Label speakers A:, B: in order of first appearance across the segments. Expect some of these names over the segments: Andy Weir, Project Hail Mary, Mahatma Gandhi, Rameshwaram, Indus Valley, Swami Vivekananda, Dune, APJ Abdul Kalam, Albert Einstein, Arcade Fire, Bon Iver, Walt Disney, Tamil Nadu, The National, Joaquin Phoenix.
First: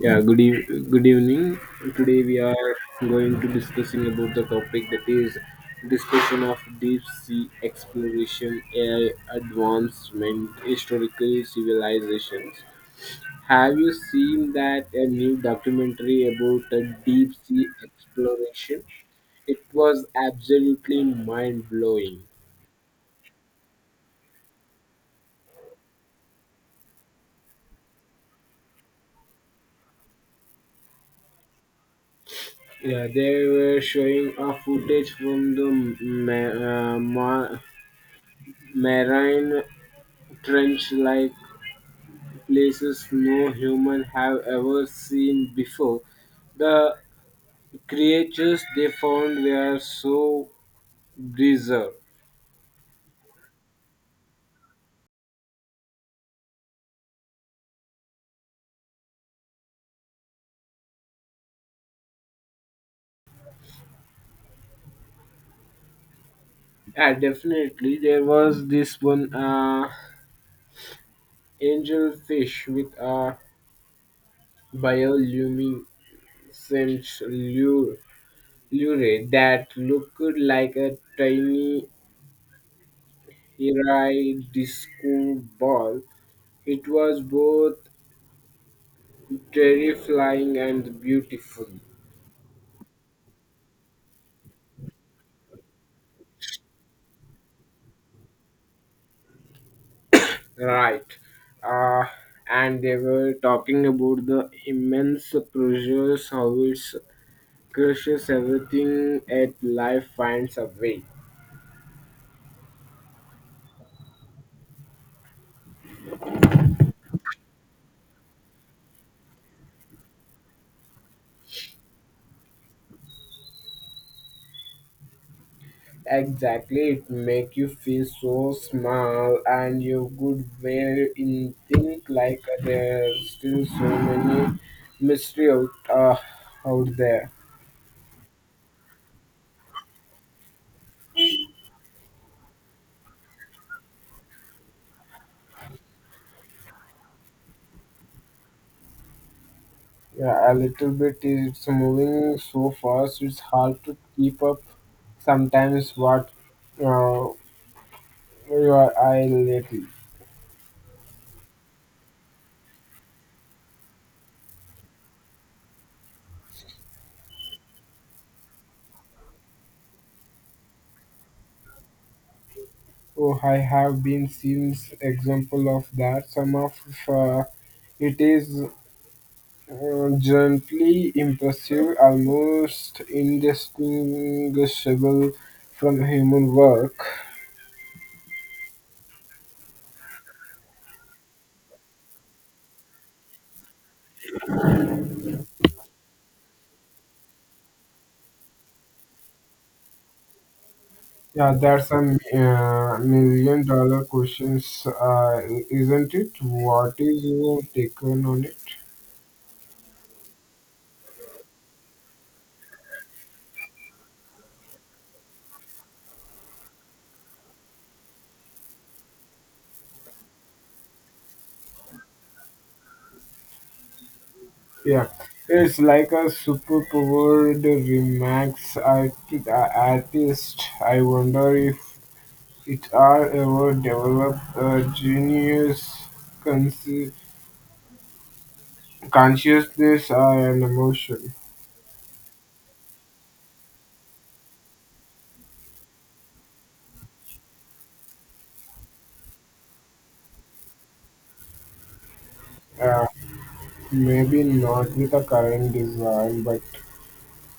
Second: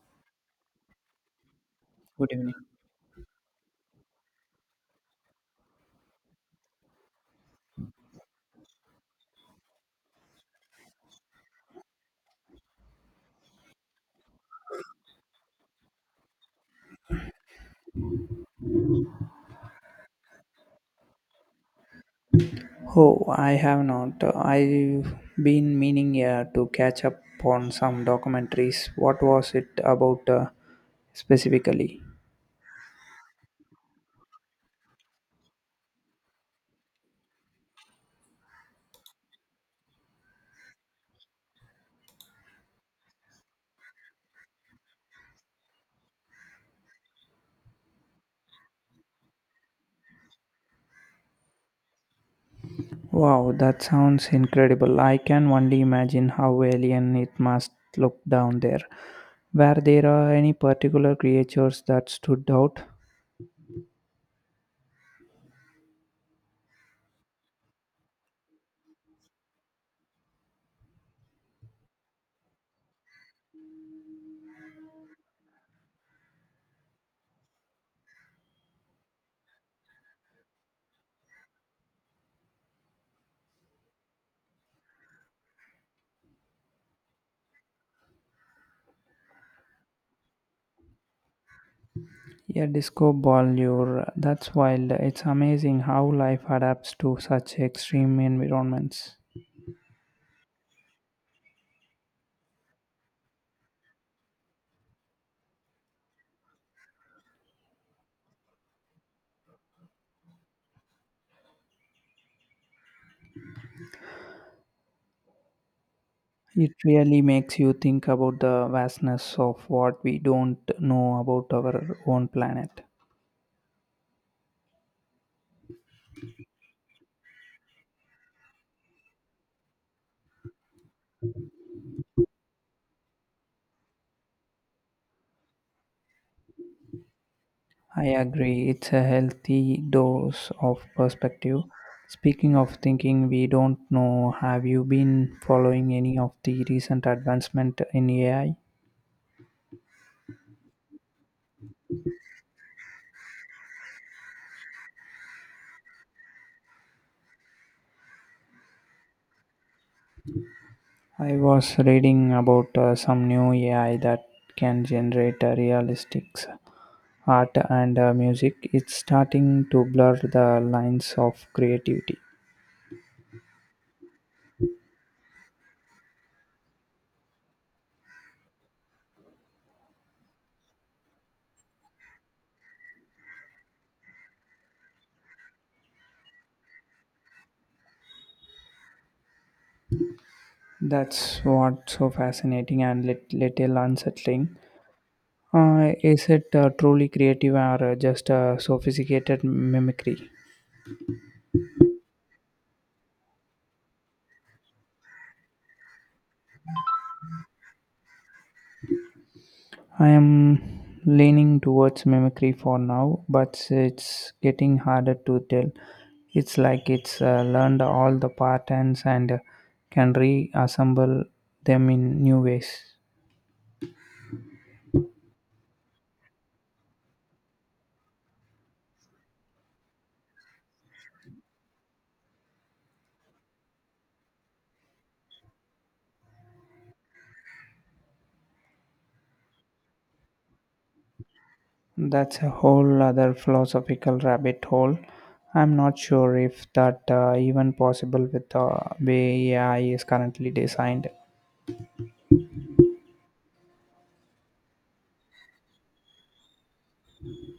A: Yeah, good, good evening. Today
B: Good
A: we
B: evening.
A: are going to discussing about the topic that is discussion of deep sea exploration, AI advancement, historical civilizations. Have you seen that a new documentary about a deep sea exploration? It was absolutely mind blowing.
B: Oh, I have not. I've been meaning to catch up on some documentaries. What was it about specifically?
A: Yeah, they were showing a footage from the ma- uh, ma- marine trench like places no human have ever seen before. The creatures they found were so bizarre.
B: Wow, that sounds incredible. I can only imagine how alien it must look down there. Were there any particular creatures that stood out?
A: Yeah, definitely. There was this one angel fish with a bioluminescent lure, lure that looked like a tiny iridescent disco ball. It was both terrifying and beautiful.
B: Yeah, disco ball, you're, that's wild. It's amazing how life adapts to such extreme environments.
A: Right. Uh, and they were talking about the immense pressures, how it crushes everything at life finds a way.
B: It really makes you think about the vastness of what we don't know about our own planet.
A: Exactly, it make you feel so small and you could wear in think like there's still so many mystery uh, out there.
B: I agree, it's a healthy dose of perspective. Speaking of thinking we don't know, have you been following any of the recent advancement in AI?
A: Yeah, a little bit is it's moving so fast it's hard to keep up sometimes what uh, you are highlighting.
B: I was reading about some new AI that can generate realistic art and music. It's starting to blur the lines of creativity.
A: Oh, I have been seen example of that. Some of uh, it is gently impressive, almost indistinguishable from human work.
B: That's what's so fascinating and little unsettling. Is it truly creative or just a sophisticated mimicry?
A: Yeah, that's a million dollar questions, isn't it? What is your take on it?
B: I am leaning towards mimicry for now, but it's getting harder to tell. It's like it's learned all the patterns and can reassemble them in new ways.
A: Yeah, it's like a superpower. The remarks artist. I wonder if it are ever develop a genius consci- consciousness or an emotion.
B: That's a whole other philosophical rabbit hole. I'm not sure if that even possible with the way AI is currently designed.
A: Uh, maybe not with the current design, but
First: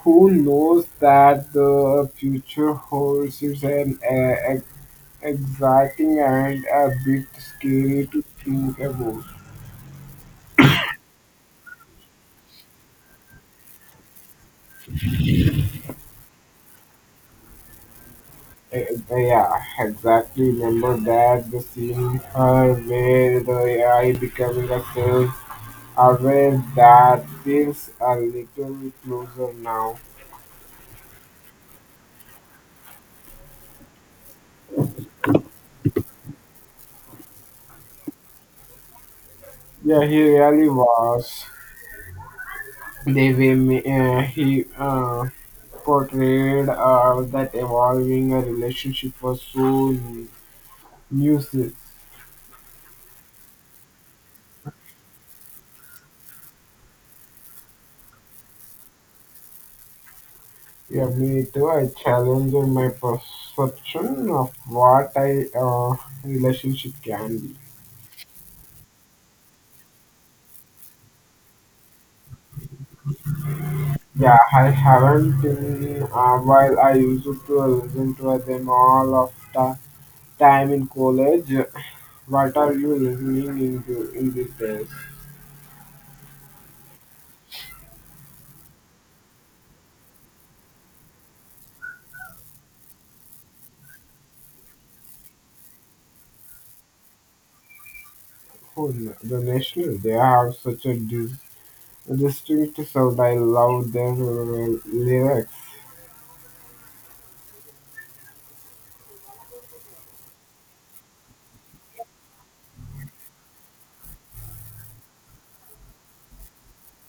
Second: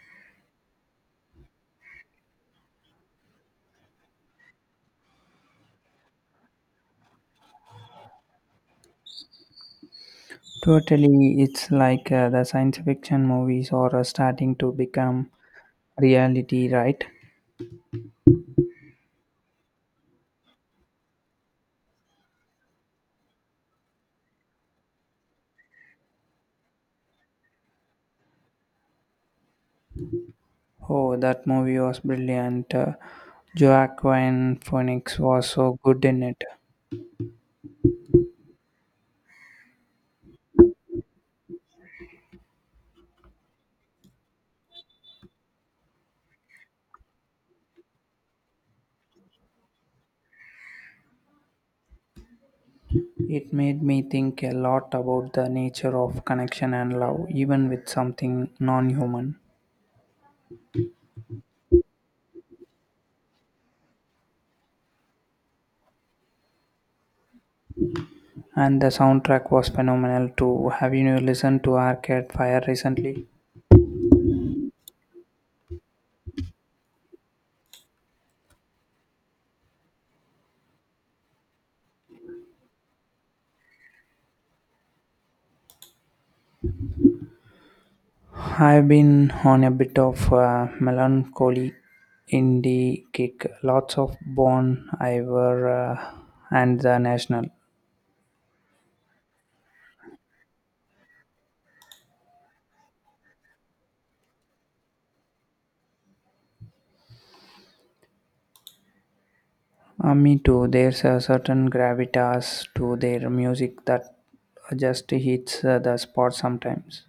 A: who knows that the future holds is an exciting and a bit scary to think about.
B: Totally, it's like the science fiction movies are starting to become reality, right?
A: Eh, Yeah, exactly. Remember that the scene her where the AI becoming a self aware that feels a little closer now.
B: Oh, that movie was brilliant. Joaquin Phoenix was so good in it.
A: Yeah, he really was. They way he portrayed that evolving a relationship was so nuisance.
B: It made me think a lot about the nature of connection and love, even with something non human.
A: Yeah, me too. I challenged my perception of what I relationship can be.
B: And the soundtrack was phenomenal too. Have you listened to Arcade Fire recently?
A: Yeah, I haven't in a while. I used to listen to them all of the time in college. What are you listening into in these days?
B: I've been on a bit of melancholy indie kick. Lots of Bon Iver and The National.
A: Oh, the National, they have such a distinct sound. I love their lyrics.
B: Me too. There's a certain gravitas to their music that just hits the spot sometimes.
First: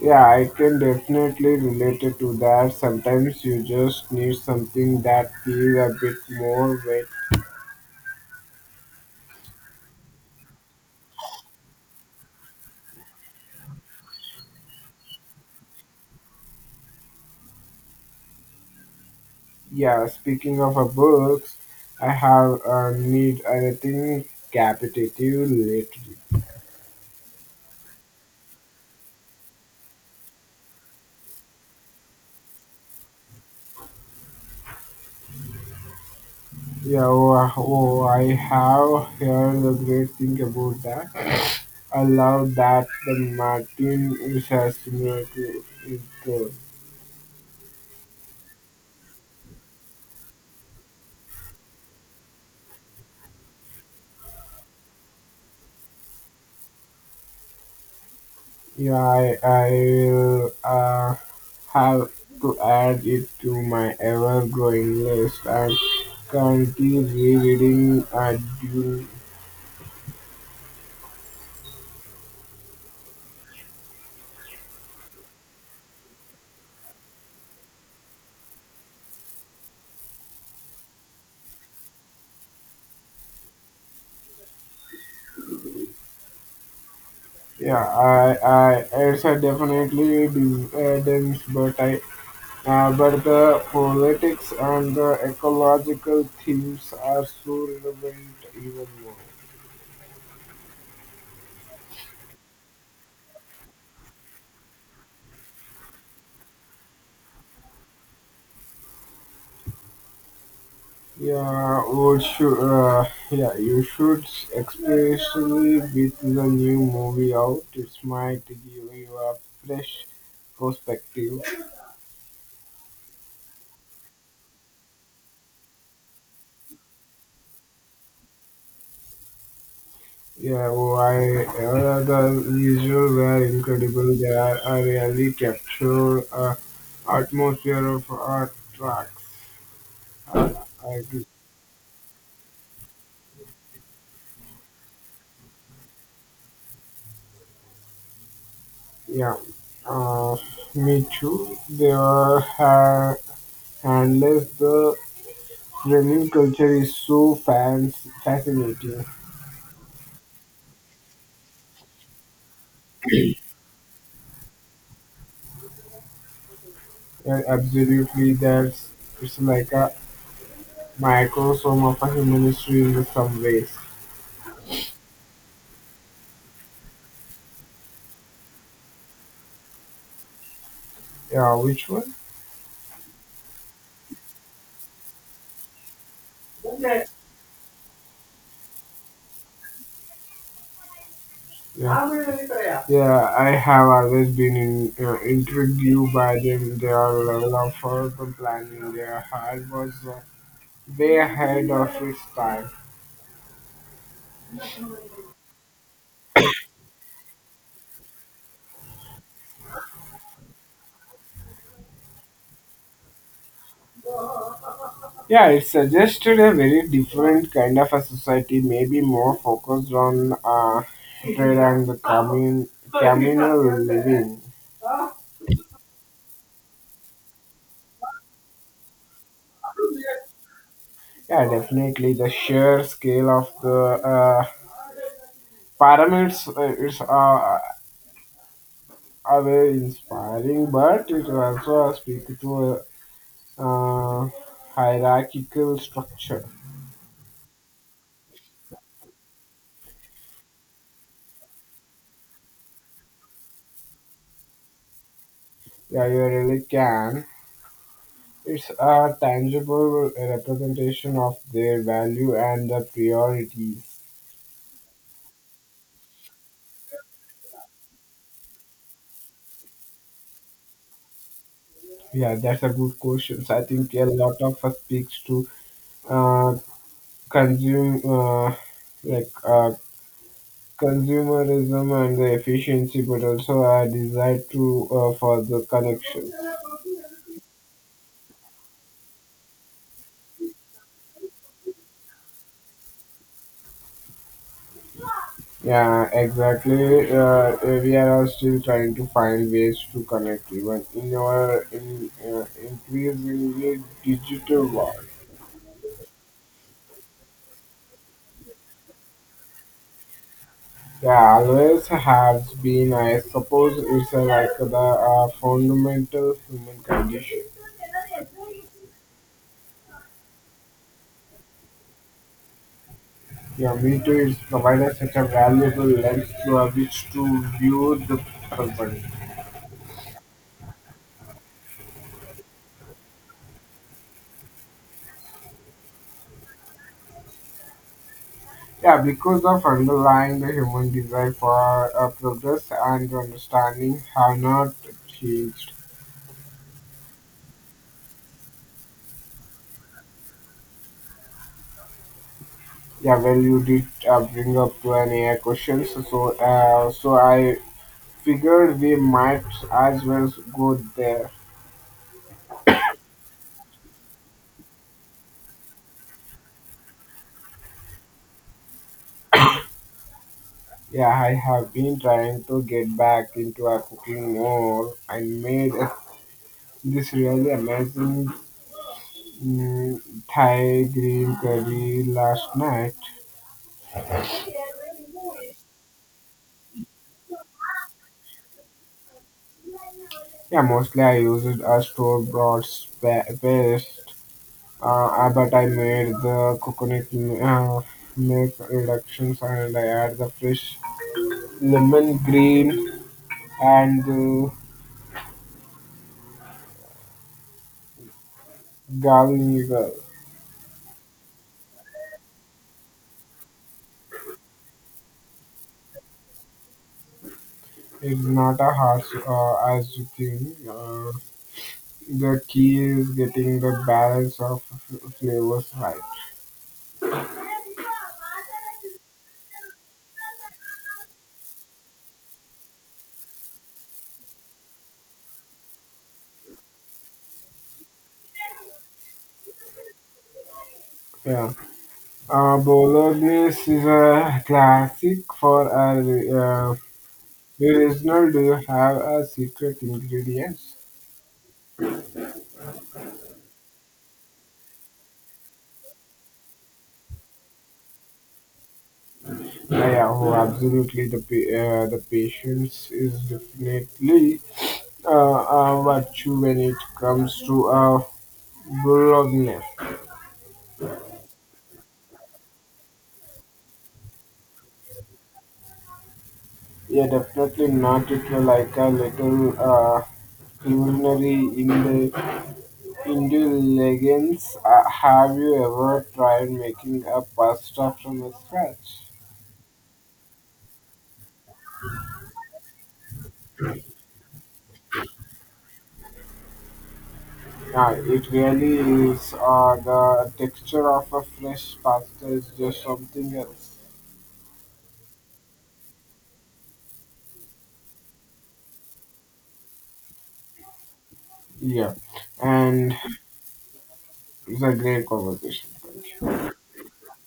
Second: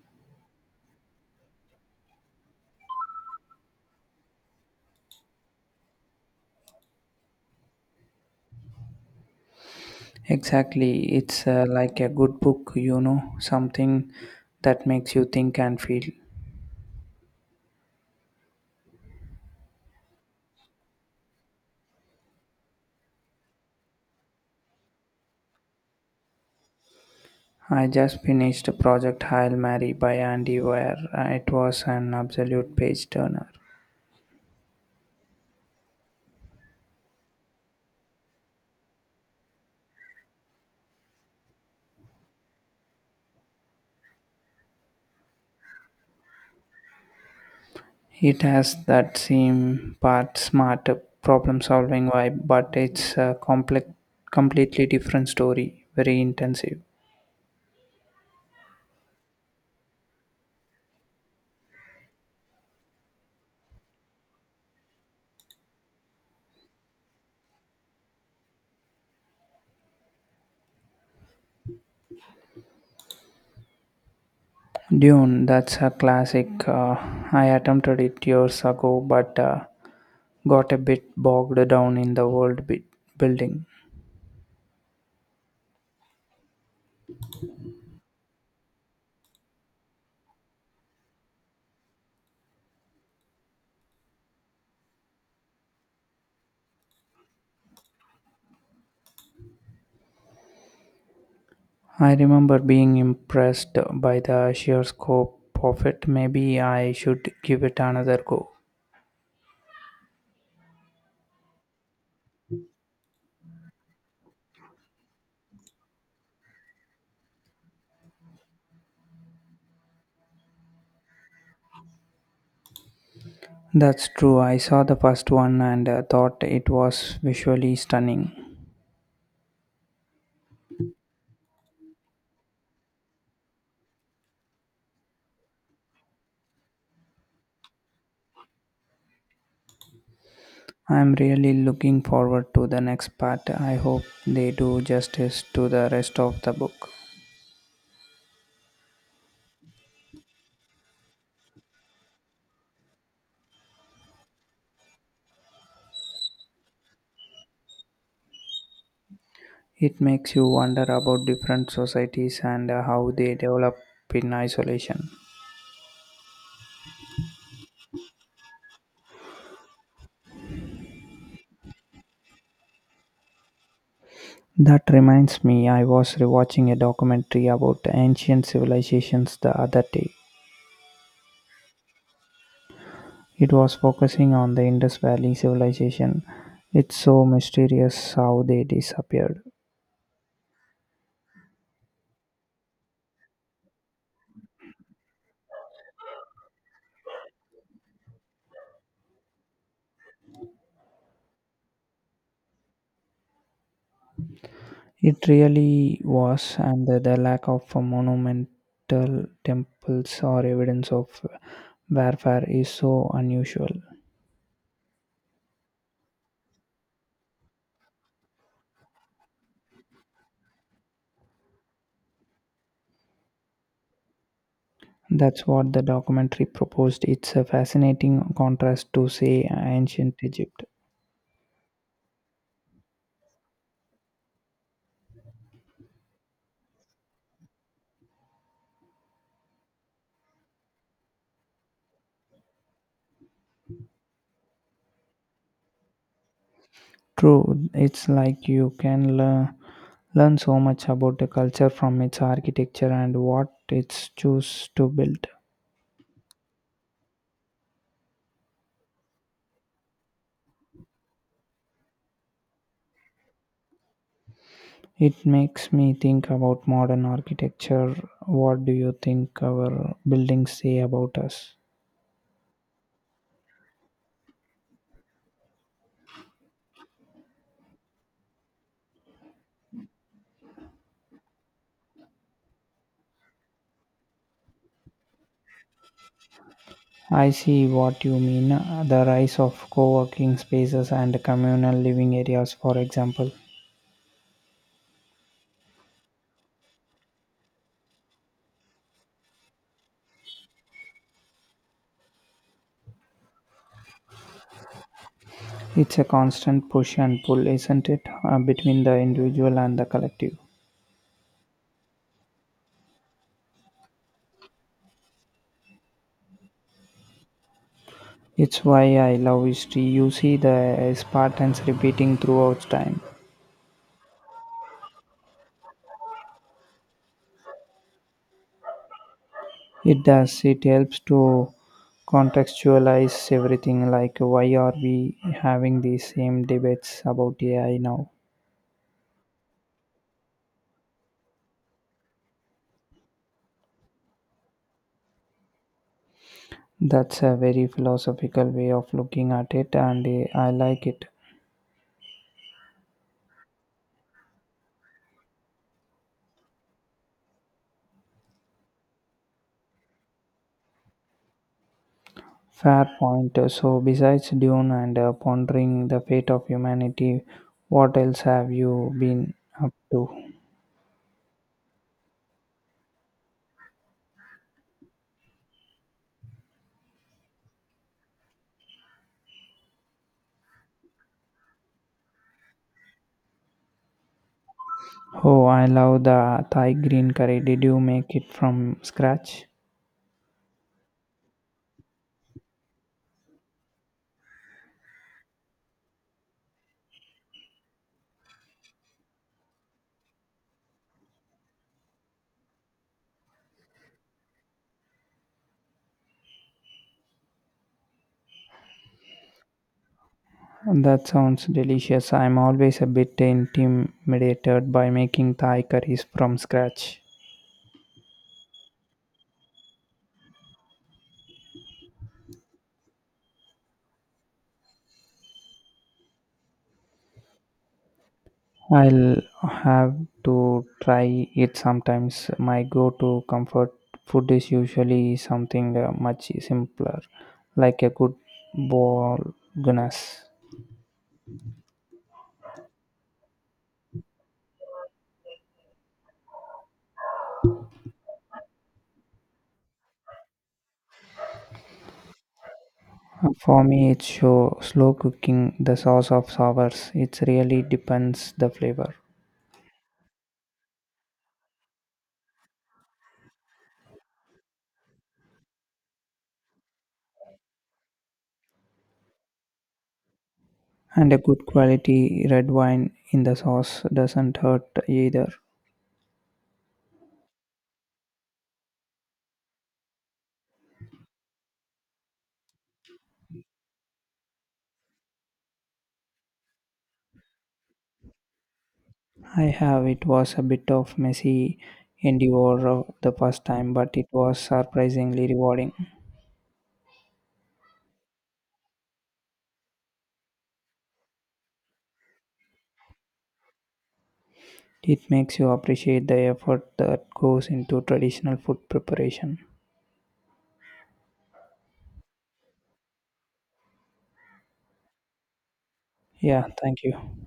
A: Yeah, I can definitely relate it to that. Sometimes you just need something that feels a bit more weight.
B: Exactly. It's like a good book, you know, something that makes you think and feel.
A: Yeah, speaking of our books, I have need anything capitative lately.
B: I just finished Project Hail Mary by Andy Weir. It was an absolute page turner.
A: Yeah, oh, I have heard a great thing about that. I love that the Martin is has similar to it. uh,
B: It has that same part smart problem solving vibe, but it's a complex, completely different story, very intensive.
A: I will have to add it to my ever-growing list. I'm currently rereading Dune.
B: Dune, that's a classic. I attempted it years ago, but got a bit bogged down in the world bit building.
A: Yeah, it's a definitely dense, but the politics and the ecological themes are so relevant even more.
B: I remember being impressed by the sheer scope of it. Maybe I should give it another go.
A: Yeah, you should, especially with the new movie out. It might give you a fresh perspective.
B: That's true. I saw the first one and thought it was visually stunning.
A: Yeah, why the usual were incredible. They are really capture atmosphere of our tracks. Uh, I,
B: I'm really looking forward to the next part. I hope they do justice to the rest of the book.
A: yeah, uh, me too. They are handless. The running culture is so fans fascinating.
B: It makes you wonder about different societies and how they develop in isolation.
A: Yeah, absolutely, that's it's like a microsome of a human history in some ways.
B: That reminds me, I was rewatching a documentary about ancient civilizations the other day.
A: Yeah, which one?
B: It was focusing on the Indus Valley civilization. It's so mysterious how they disappeared.
A: Yeah. Yeah. Yeah, I have always been intrigued by them. Their level of forward planning, their hard was way ahead of its time.
B: It really was, and the lack of a monumental temples or evidence of warfare is so unusual.
A: Yeah, it suggested a very different kind of a society, maybe more focused on trade and the communal living.
B: That's what the documentary proposed. It's a fascinating contrast to, say, ancient Egypt.
A: Yeah, definitely the sheer scale of the pyramids is are were inspiring, but it also speaks to a uh, hierarchical structure.
B: True, it's like you can learn so much about the culture from its architecture and what it's choose to build.
A: Yeah, you really can. It's a tangible representation of their value and the priorities.
B: It makes me think about modern architecture. What do you think our buildings say about us?
A: Yeah, that's a good question. So I think a lot of us speaks to uh, consume uh, like uh, consumerism and the efficiency, but also a desire to for the connection.
B: I see what you mean. The rise of co working spaces and communal living areas, for example.
A: Yeah, exactly. We are still trying to find ways to connect, even in our increasingly digital world.
B: It's a constant push and pull, isn't it, between the individual and the collective?
A: Yeah, always has been. I suppose it's like the fundamental human condition.
B: It's why I love history. You see the Spartans repeating throughout time.
A: Yeah, me too. It's provided such a valuable lens through which to view the present.
B: It does. It helps to contextualize everything like why are we having these same debates about AI now?
A: Yeah, because of underlying the human desire for progress and understanding have not changed.
B: That's a very philosophical way of looking at it and I like it.
A: Yeah, well, you did bring up to an AI question, so I figured we might as well go there.
B: Fair point. So besides Dune and pondering the fate of humanity, what else have you been up to?
A: Yeah, I have been trying to get back into a cooking more. I made this really amazing mm, Thai green curry last night.
B: Oh, I love the Thai green curry. Did you make it from scratch?
A: Yeah, mostly I used a store bought paste, but I made the coconut milk reductions and I add the fish Lemon green and Galnigal
B: And that sounds delicious. I'm always a bit intimidated by making Thai curries from scratch.
A: is not a harsh as you think. The key is getting the balance of flavors right.
B: I'll have to try it sometimes. My go to comfort food is usually something much simpler, like a good bulgonas.
A: Yeah. Bolognese is a classic for a original. Do you have a secret ingredients?
B: For me, it's show, slow cooking the sauce of sours. It really depends the flavor.
A: Yeah, oh, absolutely. The the patience is definitely a virtue when it comes to Bologna.
B: And a good quality red wine in the sauce doesn't hurt either.
A: Yeah, definitely not. It was like a little culinary in the Hindu legends. Have you ever tried making a pasta from scratch?
B: I have. It was a bit of messy endeavor the first time, but it was surprisingly rewarding.
A: Yeah, it really is. The texture of a fresh pasta is just something else.
B: It makes you appreciate the effort that goes into traditional food preparation.
A: Yeah, and it's a great conversation.
B: Yeah, thank you.